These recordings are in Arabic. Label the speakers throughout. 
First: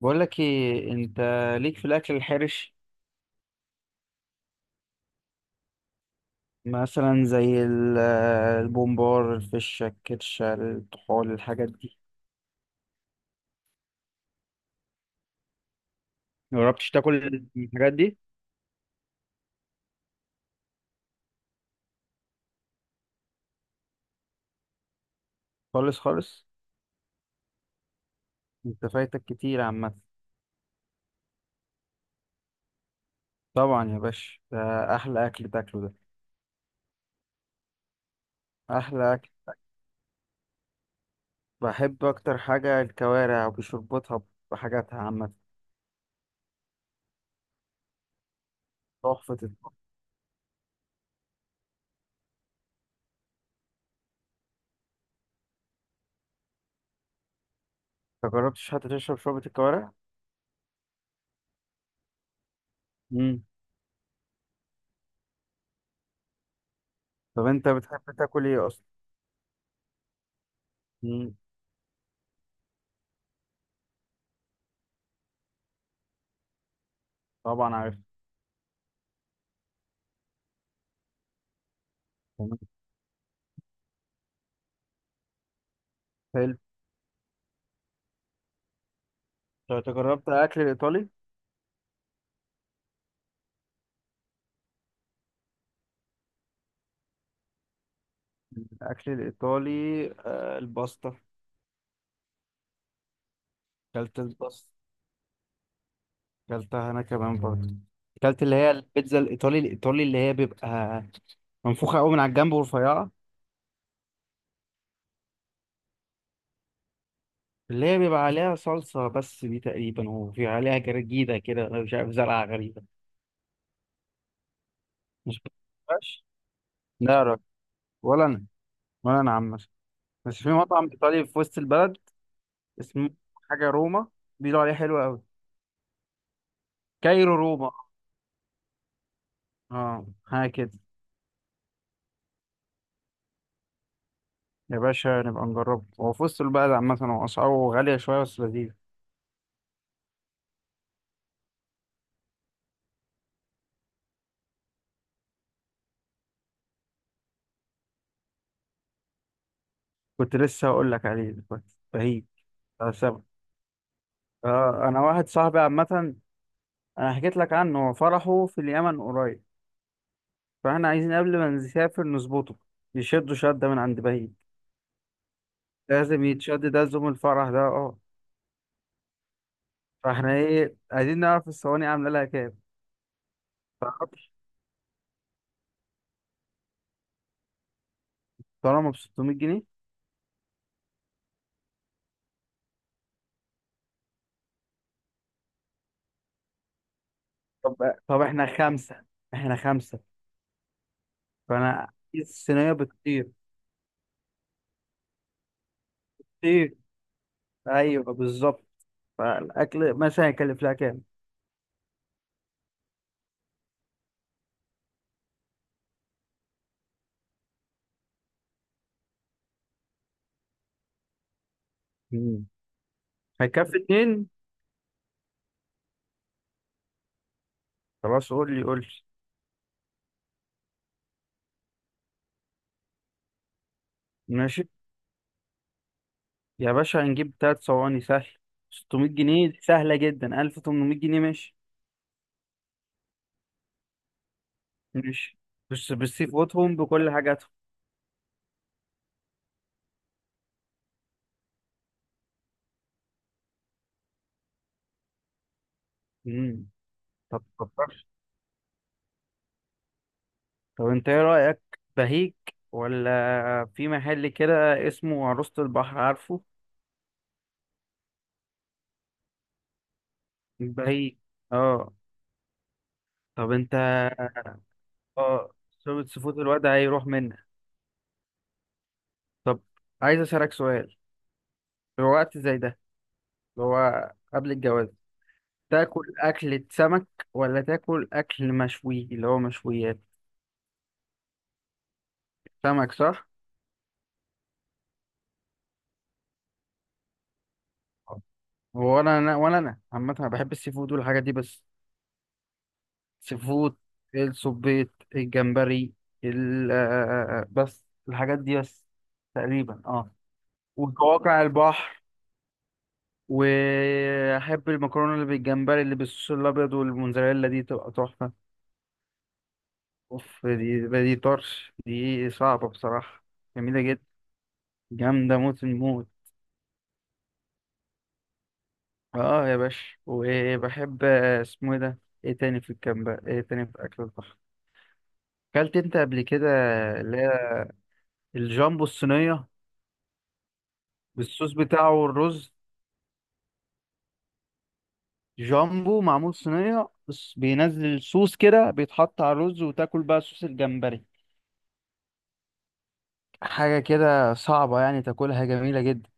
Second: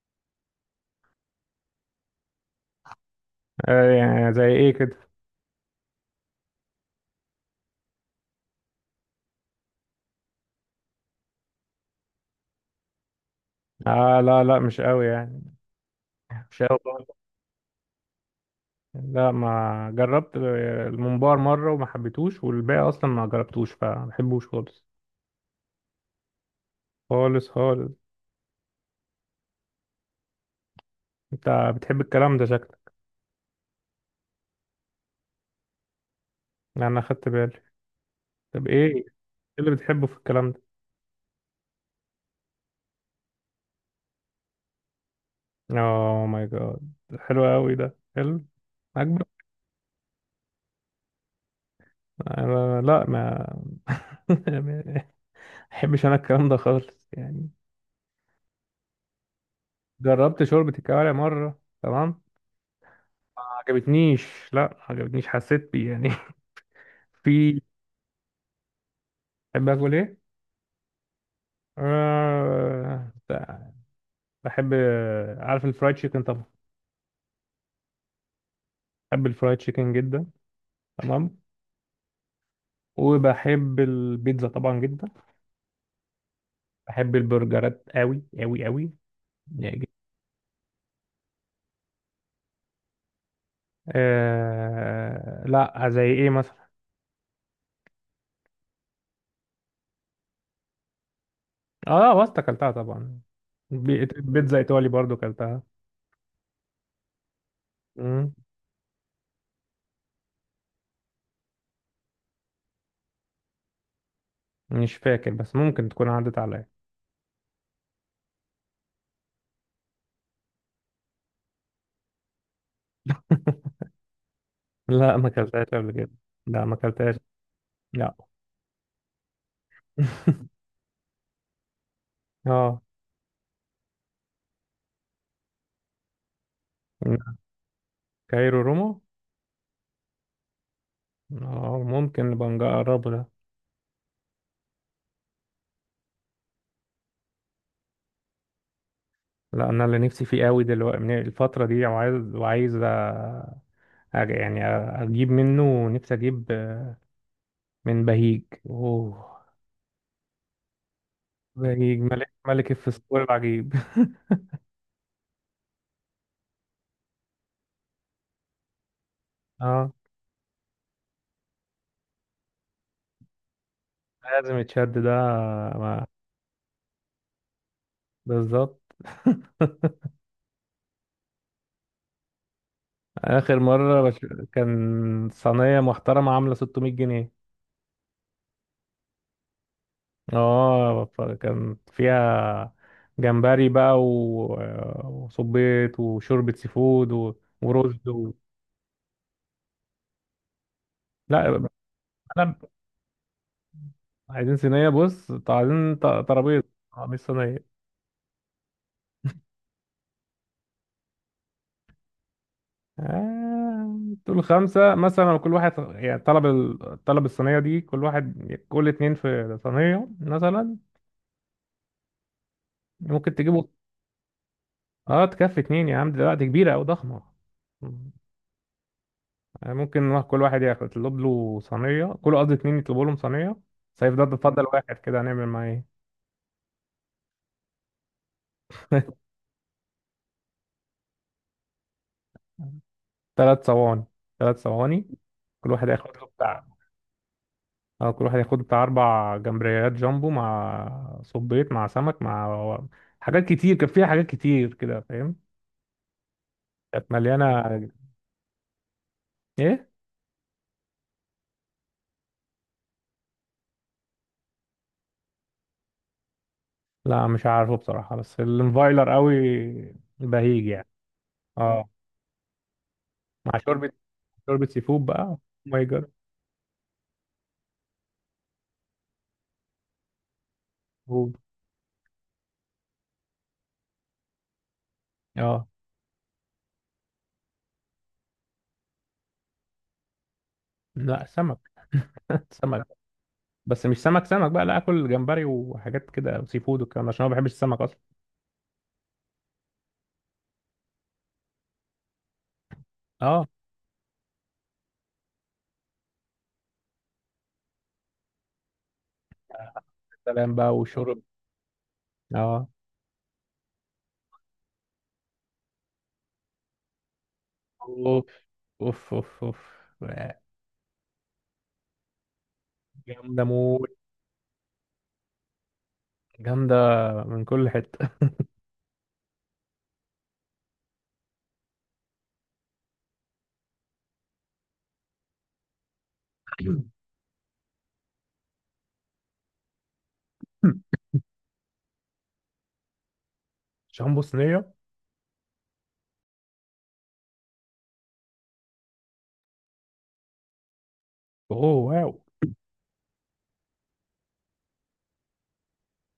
Speaker 1: بقول لك ايه؟ انت ليك في الاكل الحرش؟
Speaker 2: آه، يعني زي ايه كده.
Speaker 1: مثلا زي البومبار، الفشه، الكرشه، الطحال، الحاجات دي.
Speaker 2: آه، لا لا، مش قوي يعني. مش قوي
Speaker 1: مجربتش
Speaker 2: برضه.
Speaker 1: تاكل الحاجات دي؟
Speaker 2: لا، ما جربت الممبار مرة وما حبيتهوش، والباقي اصلا ما جربتوش فما بحبوش خالص.
Speaker 1: خالص خالص.
Speaker 2: خالص خالص.
Speaker 1: انت فايتك كتير عامه.
Speaker 2: انت بتحب الكلام ده شكلك؟
Speaker 1: طبعا يا باشا، ده احلى اكل تاكله ده،
Speaker 2: يعني انا خدت بالي. طب ايه
Speaker 1: احلى اكل.
Speaker 2: اللي بتحبه في الكلام ده؟
Speaker 1: بحب اكتر حاجه الكوارع وبشربتها، بحاجاتها عامه.
Speaker 2: اوه ماي جاد، حلو قوي ده، حلو اكبر.
Speaker 1: تحفه الطعم.
Speaker 2: أنا لا، ما ما بحبش انا الكلام ده خالص يعني.
Speaker 1: انت جربتش حتى تشرب شوربه الكوارع؟
Speaker 2: جربت شوربة الكوارع مرة، تمام؟ ما
Speaker 1: مم.
Speaker 2: عجبتنيش. لا، ما عجبتنيش، حسيت بيه يعني.
Speaker 1: طب
Speaker 2: في
Speaker 1: انت بتحب تاكل ايه اصلا؟
Speaker 2: بحب اكل ايه؟
Speaker 1: مم،
Speaker 2: آه... بحب، عارف الفرايد تشيكن طبعا؟
Speaker 1: طبعا عارف.
Speaker 2: بحب الفرايد تشيكن جدا، تمام. وبحب البيتزا طبعا جدا.
Speaker 1: حلو.
Speaker 2: بحب البرجرات قوي قوي قوي، يعني
Speaker 1: طب
Speaker 2: جداً.
Speaker 1: أنت جربت اكل الايطالي؟
Speaker 2: لا، زي ايه مثلا؟
Speaker 1: الأكل الإيطالي، الباستا.
Speaker 2: اه، باستا اكلتها طبعا.
Speaker 1: كلت
Speaker 2: بيتزا
Speaker 1: الباستا،
Speaker 2: ايطالي برضو اكلتها.
Speaker 1: كلتها أنا كمان برضه.
Speaker 2: مم.
Speaker 1: كلت اللي هي البيتزا الإيطالي الإيطالي، اللي هي بيبقى منفوخة أوي من على الجنب ورفيعة.
Speaker 2: مش فاكر، بس ممكن تكون عدت عليا.
Speaker 1: اللي هي بيبقى عليها صلصة بس دي تقريبا، وفي عليها جرجيدة كده، أنا مش عارف زرعة غريبة.
Speaker 2: لا، ما
Speaker 1: مش
Speaker 2: اكلتهاش قبل كده.
Speaker 1: بتعرفش؟
Speaker 2: لا، ما
Speaker 1: لا
Speaker 2: اكلتهاش.
Speaker 1: يا راجل.
Speaker 2: لا.
Speaker 1: ولا أنا، ولا أنا. بس في مطعم إيطالي في وسط البلد
Speaker 2: اه،
Speaker 1: اسمه حاجة روما، بيقولوا عليه حلو أوي. كايرو روما،
Speaker 2: كايرو روما.
Speaker 1: اه حاجة كده.
Speaker 2: اه، ممكن نبقى نجربه ده.
Speaker 1: يا باشا نبقى نجربه، هو في وسط البلد عامة، هو أسعاره غالية شوية بس لذيذ.
Speaker 2: لا، انا اللي نفسي فيه قوي دلوقتي من الفتره دي، وعايز يعني اجيب منه، نفسي اجيب من بهيج. اوه،
Speaker 1: كنت لسه هقول لك عليه، دلوقتي
Speaker 2: بهيج،
Speaker 1: رهيب،
Speaker 2: ملك
Speaker 1: بتاع
Speaker 2: الفسفور
Speaker 1: السمك.
Speaker 2: العجيب.
Speaker 1: آه، أنا واحد صاحبي عامة، أنا حكيت لك عنه، هو فرحه في اليمن قريب،
Speaker 2: اه،
Speaker 1: فإحنا عايزين قبل ما نسافر نظبطه، يشدوا شدة من عند بهيج.
Speaker 2: لازم يتشد ده. ما-
Speaker 1: لازم يتشد ده، زوم الفرح ده، أه.
Speaker 2: بالظبط.
Speaker 1: فإحنا إيه عايزين نعرف الصواني عاملة لها كام،
Speaker 2: اخر مره
Speaker 1: تعرفش؟
Speaker 2: كان صينيه محترمه، عامله 600 جنيه.
Speaker 1: طالما ب 600 جنيه.
Speaker 2: اه، فكان فيها جمبري بقى وصبيط وشوربة سي فود
Speaker 1: طب
Speaker 2: ورز
Speaker 1: طب إحنا خمسة، إحنا خمسة.
Speaker 2: لا،
Speaker 1: فأنا عايز
Speaker 2: انا
Speaker 1: الصينية بتطير.
Speaker 2: عايزين صينية. بص، طب عايزين ترابيزة،
Speaker 1: طير،
Speaker 2: آه، مش صينية.
Speaker 1: أيوه بالظبط. فالاكل مثلا هيكلف لها كام؟
Speaker 2: آه... دول خمسة مثلا، كل واحد يعني طلب الصينية دي، كل واحد، كل اتنين في صينية مثلا.
Speaker 1: مم.
Speaker 2: ممكن تجيبوا؟
Speaker 1: هيكفي اتنين؟
Speaker 2: اه، تكفي اتنين يا عم، دلوقتي كبيرة أو ضخمة.
Speaker 1: خلاص، قول لي.
Speaker 2: يعني ممكن كل واحد يطلب له صينية، كل قصدي اتنين يطلبوا لهم صينية سيف. ده تفضل
Speaker 1: ماشي
Speaker 2: واحد كده، هنعمل معاه ايه؟
Speaker 1: يا باشا، هنجيب تلات صواني سهل. 600 جنيه سهلة جدا، 1800 جنيه. ماشي
Speaker 2: تلات صواني. تلات صواني،
Speaker 1: ماشي
Speaker 2: كل واحد
Speaker 1: بس
Speaker 2: ياخد له
Speaker 1: بالسي
Speaker 2: بتاع.
Speaker 1: فودهم بكل حاجاتهم.
Speaker 2: اه، كل واحد ياخد بتاع، أربع جمبريات جامبو مع صبيط مع سمك مع حاجات كتير. كان فيها حاجات كتير كده، فاهم؟
Speaker 1: مم.
Speaker 2: كانت
Speaker 1: طب
Speaker 2: مليانة.
Speaker 1: فكرت؟
Speaker 2: ايه؟
Speaker 1: طب انت ايه رأيك، بهيك ولا في محل كده اسمه عروسة البحر، عارفه؟
Speaker 2: لا مش عارفه بصراحة، بس الانفايلر قوي بهيج يعني.
Speaker 1: بهيك،
Speaker 2: اه،
Speaker 1: اه. طب
Speaker 2: مع
Speaker 1: انت،
Speaker 2: شوربة سي فود بقى.
Speaker 1: اه.
Speaker 2: ماي
Speaker 1: شوربة
Speaker 2: جاد.
Speaker 1: سيفود الواد هيروح منك. طب عايز اسألك سؤال، في وقت زي ده اللي هو قبل الجواز،
Speaker 2: اه.
Speaker 1: تاكل أكلة سمك ولا تاكل أكل مشوي اللي هو مشويات؟
Speaker 2: لا، سمك. سمك.
Speaker 1: سمك، صح؟
Speaker 2: بس مش سمك سمك بقى، لا، اكل جمبري وحاجات كده وسي فود والكلام ده، عشان انا ما بحبش السمك اصلا.
Speaker 1: هو أنا ولا أنا عامة، أنا بحب السي فود والحاجات دي بس. سي
Speaker 2: اه،
Speaker 1: فود، السبيط، الجمبري، ال آه، بس الحاجات دي بس تقريبا، اه.
Speaker 2: سلام بقى وشرب.
Speaker 1: وقواقع البحر.
Speaker 2: اه،
Speaker 1: وأحب المكرونة اللي بالجمبري اللي بالصوص الأبيض والموزاريلا، دي تبقى
Speaker 2: اوف
Speaker 1: تحفة.
Speaker 2: اوف اوف. اوف،
Speaker 1: أوف، دي طرش، دي صعبة بصراحة.
Speaker 2: جامده
Speaker 1: جميلة
Speaker 2: موت.
Speaker 1: جدا، جامدة موت الموت.
Speaker 2: جامده من كل حته.
Speaker 1: اه يا باشا، وبحب آه، اسمه ايه ده، ايه تاني في الكامب، ايه تاني في اكل البحر؟ اكلت انت قبل كده اللي هي الجامبو الصينيه بالصوص بتاعه والرز؟
Speaker 2: شامبو صينيه.
Speaker 1: جامبو معمول صينيه، بس بينزل الصوص كده، بيتحط على الرز وتاكل بقى صوص الجمبري.
Speaker 2: اوه واو.
Speaker 1: حاجه كده صعبه يعني تاكلها، جميله جدا.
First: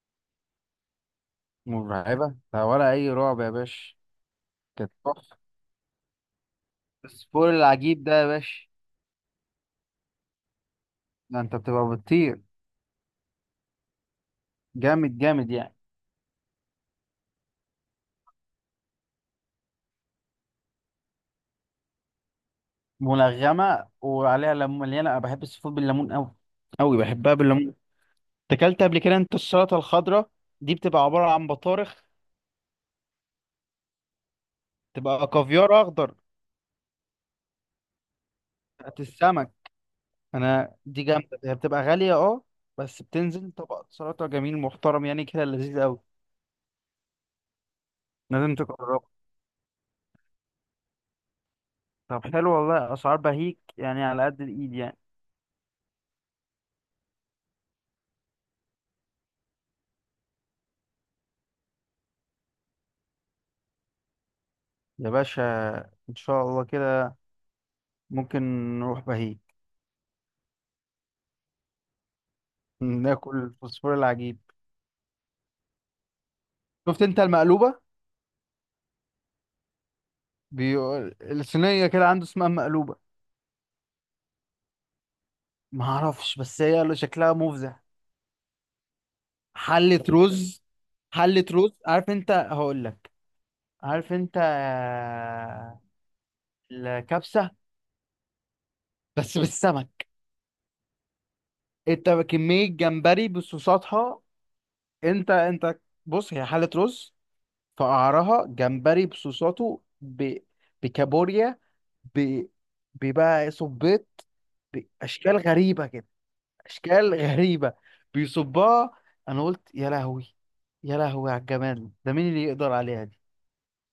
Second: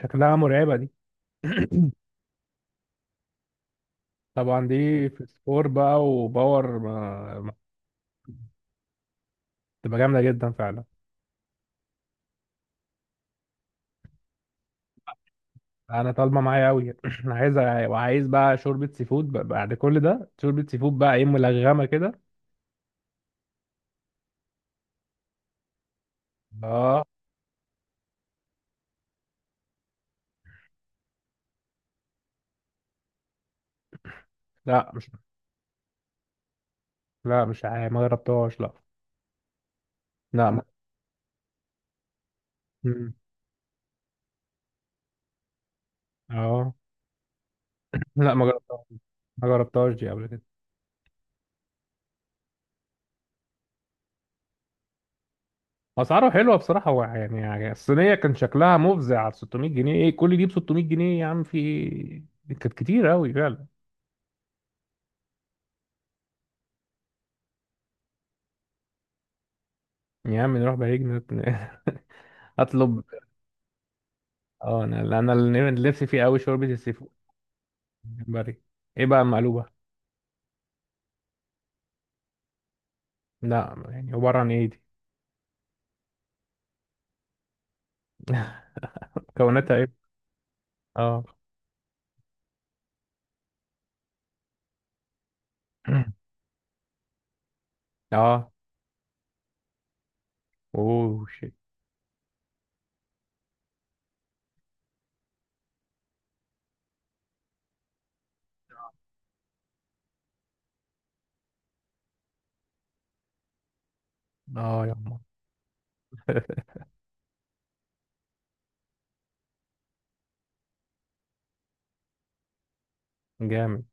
Speaker 2: شكلها مرعبه دي.
Speaker 1: مرعبه؟ لا، ولا اي رعب يا باشا.
Speaker 2: طبعا
Speaker 1: كانت
Speaker 2: دي في
Speaker 1: تحفه،
Speaker 2: سكور بقى وباور
Speaker 1: بس فوق العجيب ده يا باشا.
Speaker 2: تبقى جامده جدا فعلا.
Speaker 1: ده انت بتبقى بتطير، جامد يعني.
Speaker 2: انا طالبه معايا قوي. انا عايز، وعايز بقى شوربه سي فود بعد كل ده شوربه سي فود بقى، ايه ملغمه كده.
Speaker 1: ملغمه، وعليها ليمون مليانه، انا بحب السي فود بالليمون قوي قوي،
Speaker 2: اه.
Speaker 1: بحبها بالليمون. اكلت قبل كده انت السلطه الخضراء؟ دي بتبقى عباره عن بطارخ،
Speaker 2: لا مش،
Speaker 1: تبقى كافيار اخضر،
Speaker 2: لا مش عارف، ما جربتهاش لا.
Speaker 1: بتاعت السمك.
Speaker 2: لا ما...
Speaker 1: انا دي جامده، هي بتبقى غاليه اه، بس
Speaker 2: مم.
Speaker 1: بتنزل طبق سلطه جميل محترم يعني كده، لذيذ قوي.
Speaker 2: اه، لا ما
Speaker 1: لازم
Speaker 2: جربتهاش،
Speaker 1: تجربه.
Speaker 2: ما جربتهاش دي قبل كده.
Speaker 1: طب حلو والله، اسعار بهيك يعني على قد الايد يعني.
Speaker 2: اسعاره حلوه بصراحه، هو يعني يعني الصينيه كان شكلها مفزع على 600 جنيه. ايه كل دي ب 600 جنيه يا عم؟ في ايه؟ كانت كتير قوي فعلا.
Speaker 1: يا باشا ان شاء الله كده ممكن نروح بهيك،
Speaker 2: يا عم نروح بهيج اطلب.
Speaker 1: ناكل فوسفور العجيب.
Speaker 2: اه، انا انا اللي نفسي فيه قوي شوربه السي
Speaker 1: شفت
Speaker 2: فود.
Speaker 1: انت المقلوبه؟
Speaker 2: جمبري. ايه بقى مقلوبه؟
Speaker 1: بيقول الصينية كده عنده اسمها مقلوبة.
Speaker 2: لا يعني عباره عن ايه دي؟
Speaker 1: ما اعرفش، بس هي اللي شكلها مفزع.
Speaker 2: مكوناتها ايه؟
Speaker 1: حلة رز،
Speaker 2: اه.
Speaker 1: حلة رز. عارف انت، هقول لك. عارف انت الكبسة؟
Speaker 2: اه.
Speaker 1: بس بالسمك.
Speaker 2: اوه شيت.
Speaker 1: انت كمية جمبري بصوصاتها. انت بص، هي حلة رز، في قعرها جمبري بصوصاته بكابوريا، ب... ببقى صبيط،
Speaker 2: اه يا عم.
Speaker 1: بأشكال غريبة كده، اشكال غريبه. بيصبها، انا قلت يا لهوي، يا لهوي على الجمال ده، مين اللي يقدر عليها دي.
Speaker 2: جامد.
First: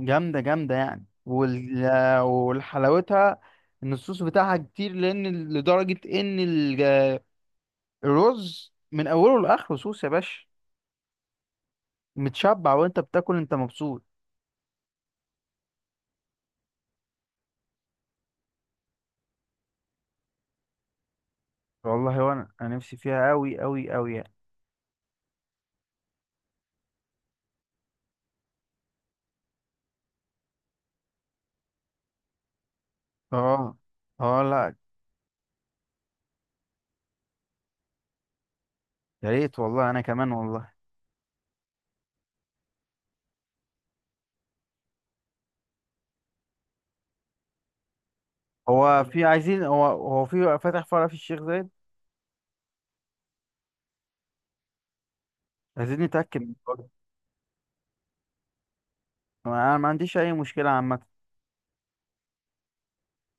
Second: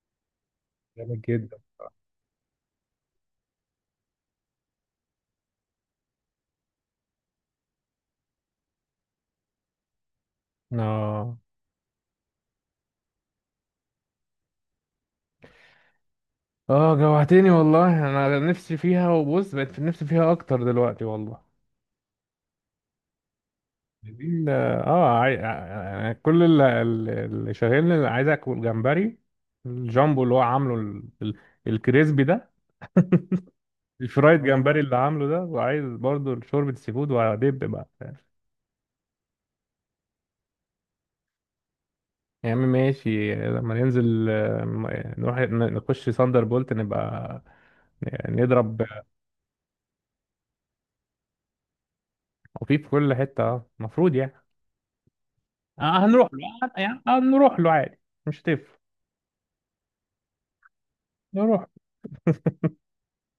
Speaker 1: جامده يعني،
Speaker 2: جامد جدا.
Speaker 1: والحلاوتها ان الصوص بتاعها كتير، لان لدرجه ان الرز من اوله لاخره صوص يا باشا.
Speaker 2: اه.
Speaker 1: متشبع وانت بتاكل، انت مبسوط.
Speaker 2: اه، جوعتني والله، انا نفسي فيها. وبص بقت في نفسي فيها اكتر دلوقتي والله.
Speaker 1: والله وانا، انا نفسي فيها قوي قوي قوي يعني.
Speaker 2: ال- اه آه، يعني كل اللي، اللي شاغلني اللي عايز اكل جمبري، الجامبو اللي هو عامله الكريسبي ده،
Speaker 1: اه،
Speaker 2: الفرايد
Speaker 1: اه لا.
Speaker 2: جمبري اللي عامله ده. وعايز برضو شوربة سي فود، وهدب بقى.
Speaker 1: يا ريت والله انا كمان والله.
Speaker 2: يا عم ماشي، لما ننزل آه، نروح نخش ساندر بولت، نبقى نضرب
Speaker 1: هو في عايزين، هو في فتح فرع في الشيخ زايد،
Speaker 2: خفيف في كل حتة المفروض يعني.
Speaker 1: عايزين
Speaker 2: آه، هنروح له.
Speaker 1: نتاكد.
Speaker 2: آه، يعني هنروح له عادي، مش هتفرق.
Speaker 1: انا ما عنديش اي مشكله عامه.
Speaker 2: نروح،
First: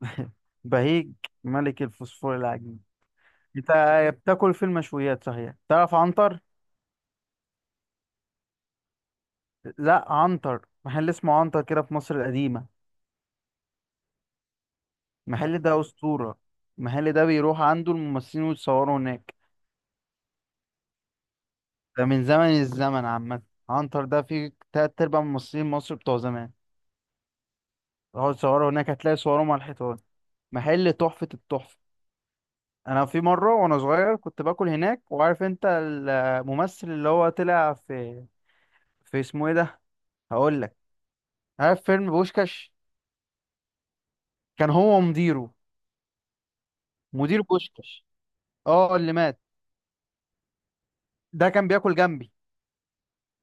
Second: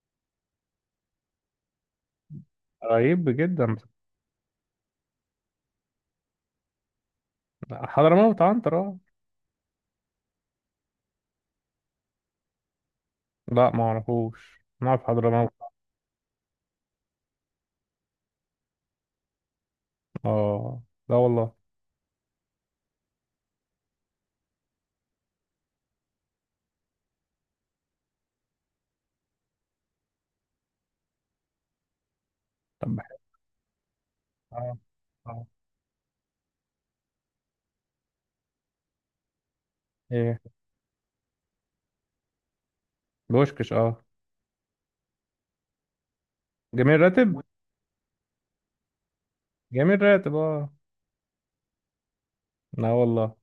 Speaker 1: بهيج، ملك الفوسفور العجيب.
Speaker 2: قريب
Speaker 1: انت
Speaker 2: جدا.
Speaker 1: بتاكل في المشويات صحيح، تعرف عنتر؟
Speaker 2: حضرموت عنتر، اه.
Speaker 1: لا، عنتر محل اسمه عنتر كده في مصر القديمه.
Speaker 2: لا ما اعرفوش، نعرف حضرموت.
Speaker 1: المحل ده اسطوره، المحل ده بيروح عنده الممثلين ويتصوروا هناك.
Speaker 2: اه. لا والله.
Speaker 1: ده من زمن الزمن عامه، عنتر ده فيه تلات ارباع ممثلين مصر بتوع زمان راحوا يتصوروا هناك، هتلاقي صورهم على الحيطان. محل تحفه التحفه.
Speaker 2: طب
Speaker 1: انا في مره وانا صغير كنت باكل
Speaker 2: اه.
Speaker 1: هناك، وعارف
Speaker 2: اه.
Speaker 1: انت الممثل اللي هو طلع في، في اسمه ايه ده،
Speaker 2: ايه؟
Speaker 1: هقول لك. عارف فيلم بوشكاش؟
Speaker 2: بوشكش، اه.
Speaker 1: كان هو مديره،
Speaker 2: جميل راتب.
Speaker 1: مدير بوشكاش، اه اللي مات.
Speaker 2: جميل راتب، اه.
Speaker 1: ده كان بياكل جنبي،
Speaker 2: لا والله،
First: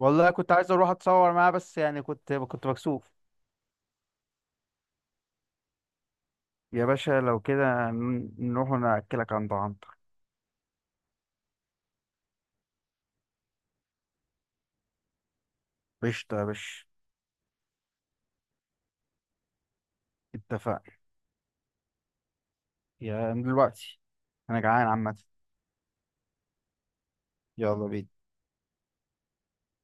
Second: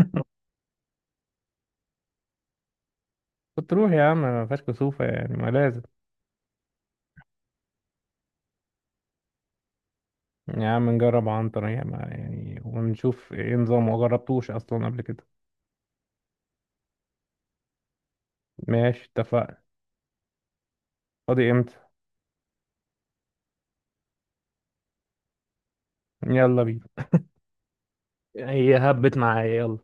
Speaker 1: والله. كنت عايز اروح اتصور معاه بس يعني، كنت مكسوف.
Speaker 2: كنت روح يا عم، ما فيهاش كسوفة يعني، ما لازم.
Speaker 1: يا باشا لو كده نروح ناكلك عند عنتر.
Speaker 2: يا عم نجرب عنتر يا ما يعني، ونشوف ايه نظامه، ما جربتوش اصلا قبل كده.
Speaker 1: قشطة يا باشا،
Speaker 2: ماشي، اتفقنا.
Speaker 1: اتفقنا.
Speaker 2: فاضي امتى؟
Speaker 1: يا من دلوقتي، انا جعان عامة.
Speaker 2: يلا بينا.
Speaker 1: يلا بينا،
Speaker 2: هي هبت معايا، يلا.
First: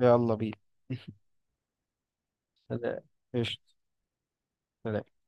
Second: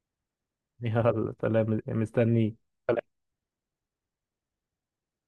Speaker 1: يلا بينا.
Speaker 2: يلا، سلام مستنيه.
Speaker 1: سلام، قشطة، سلام.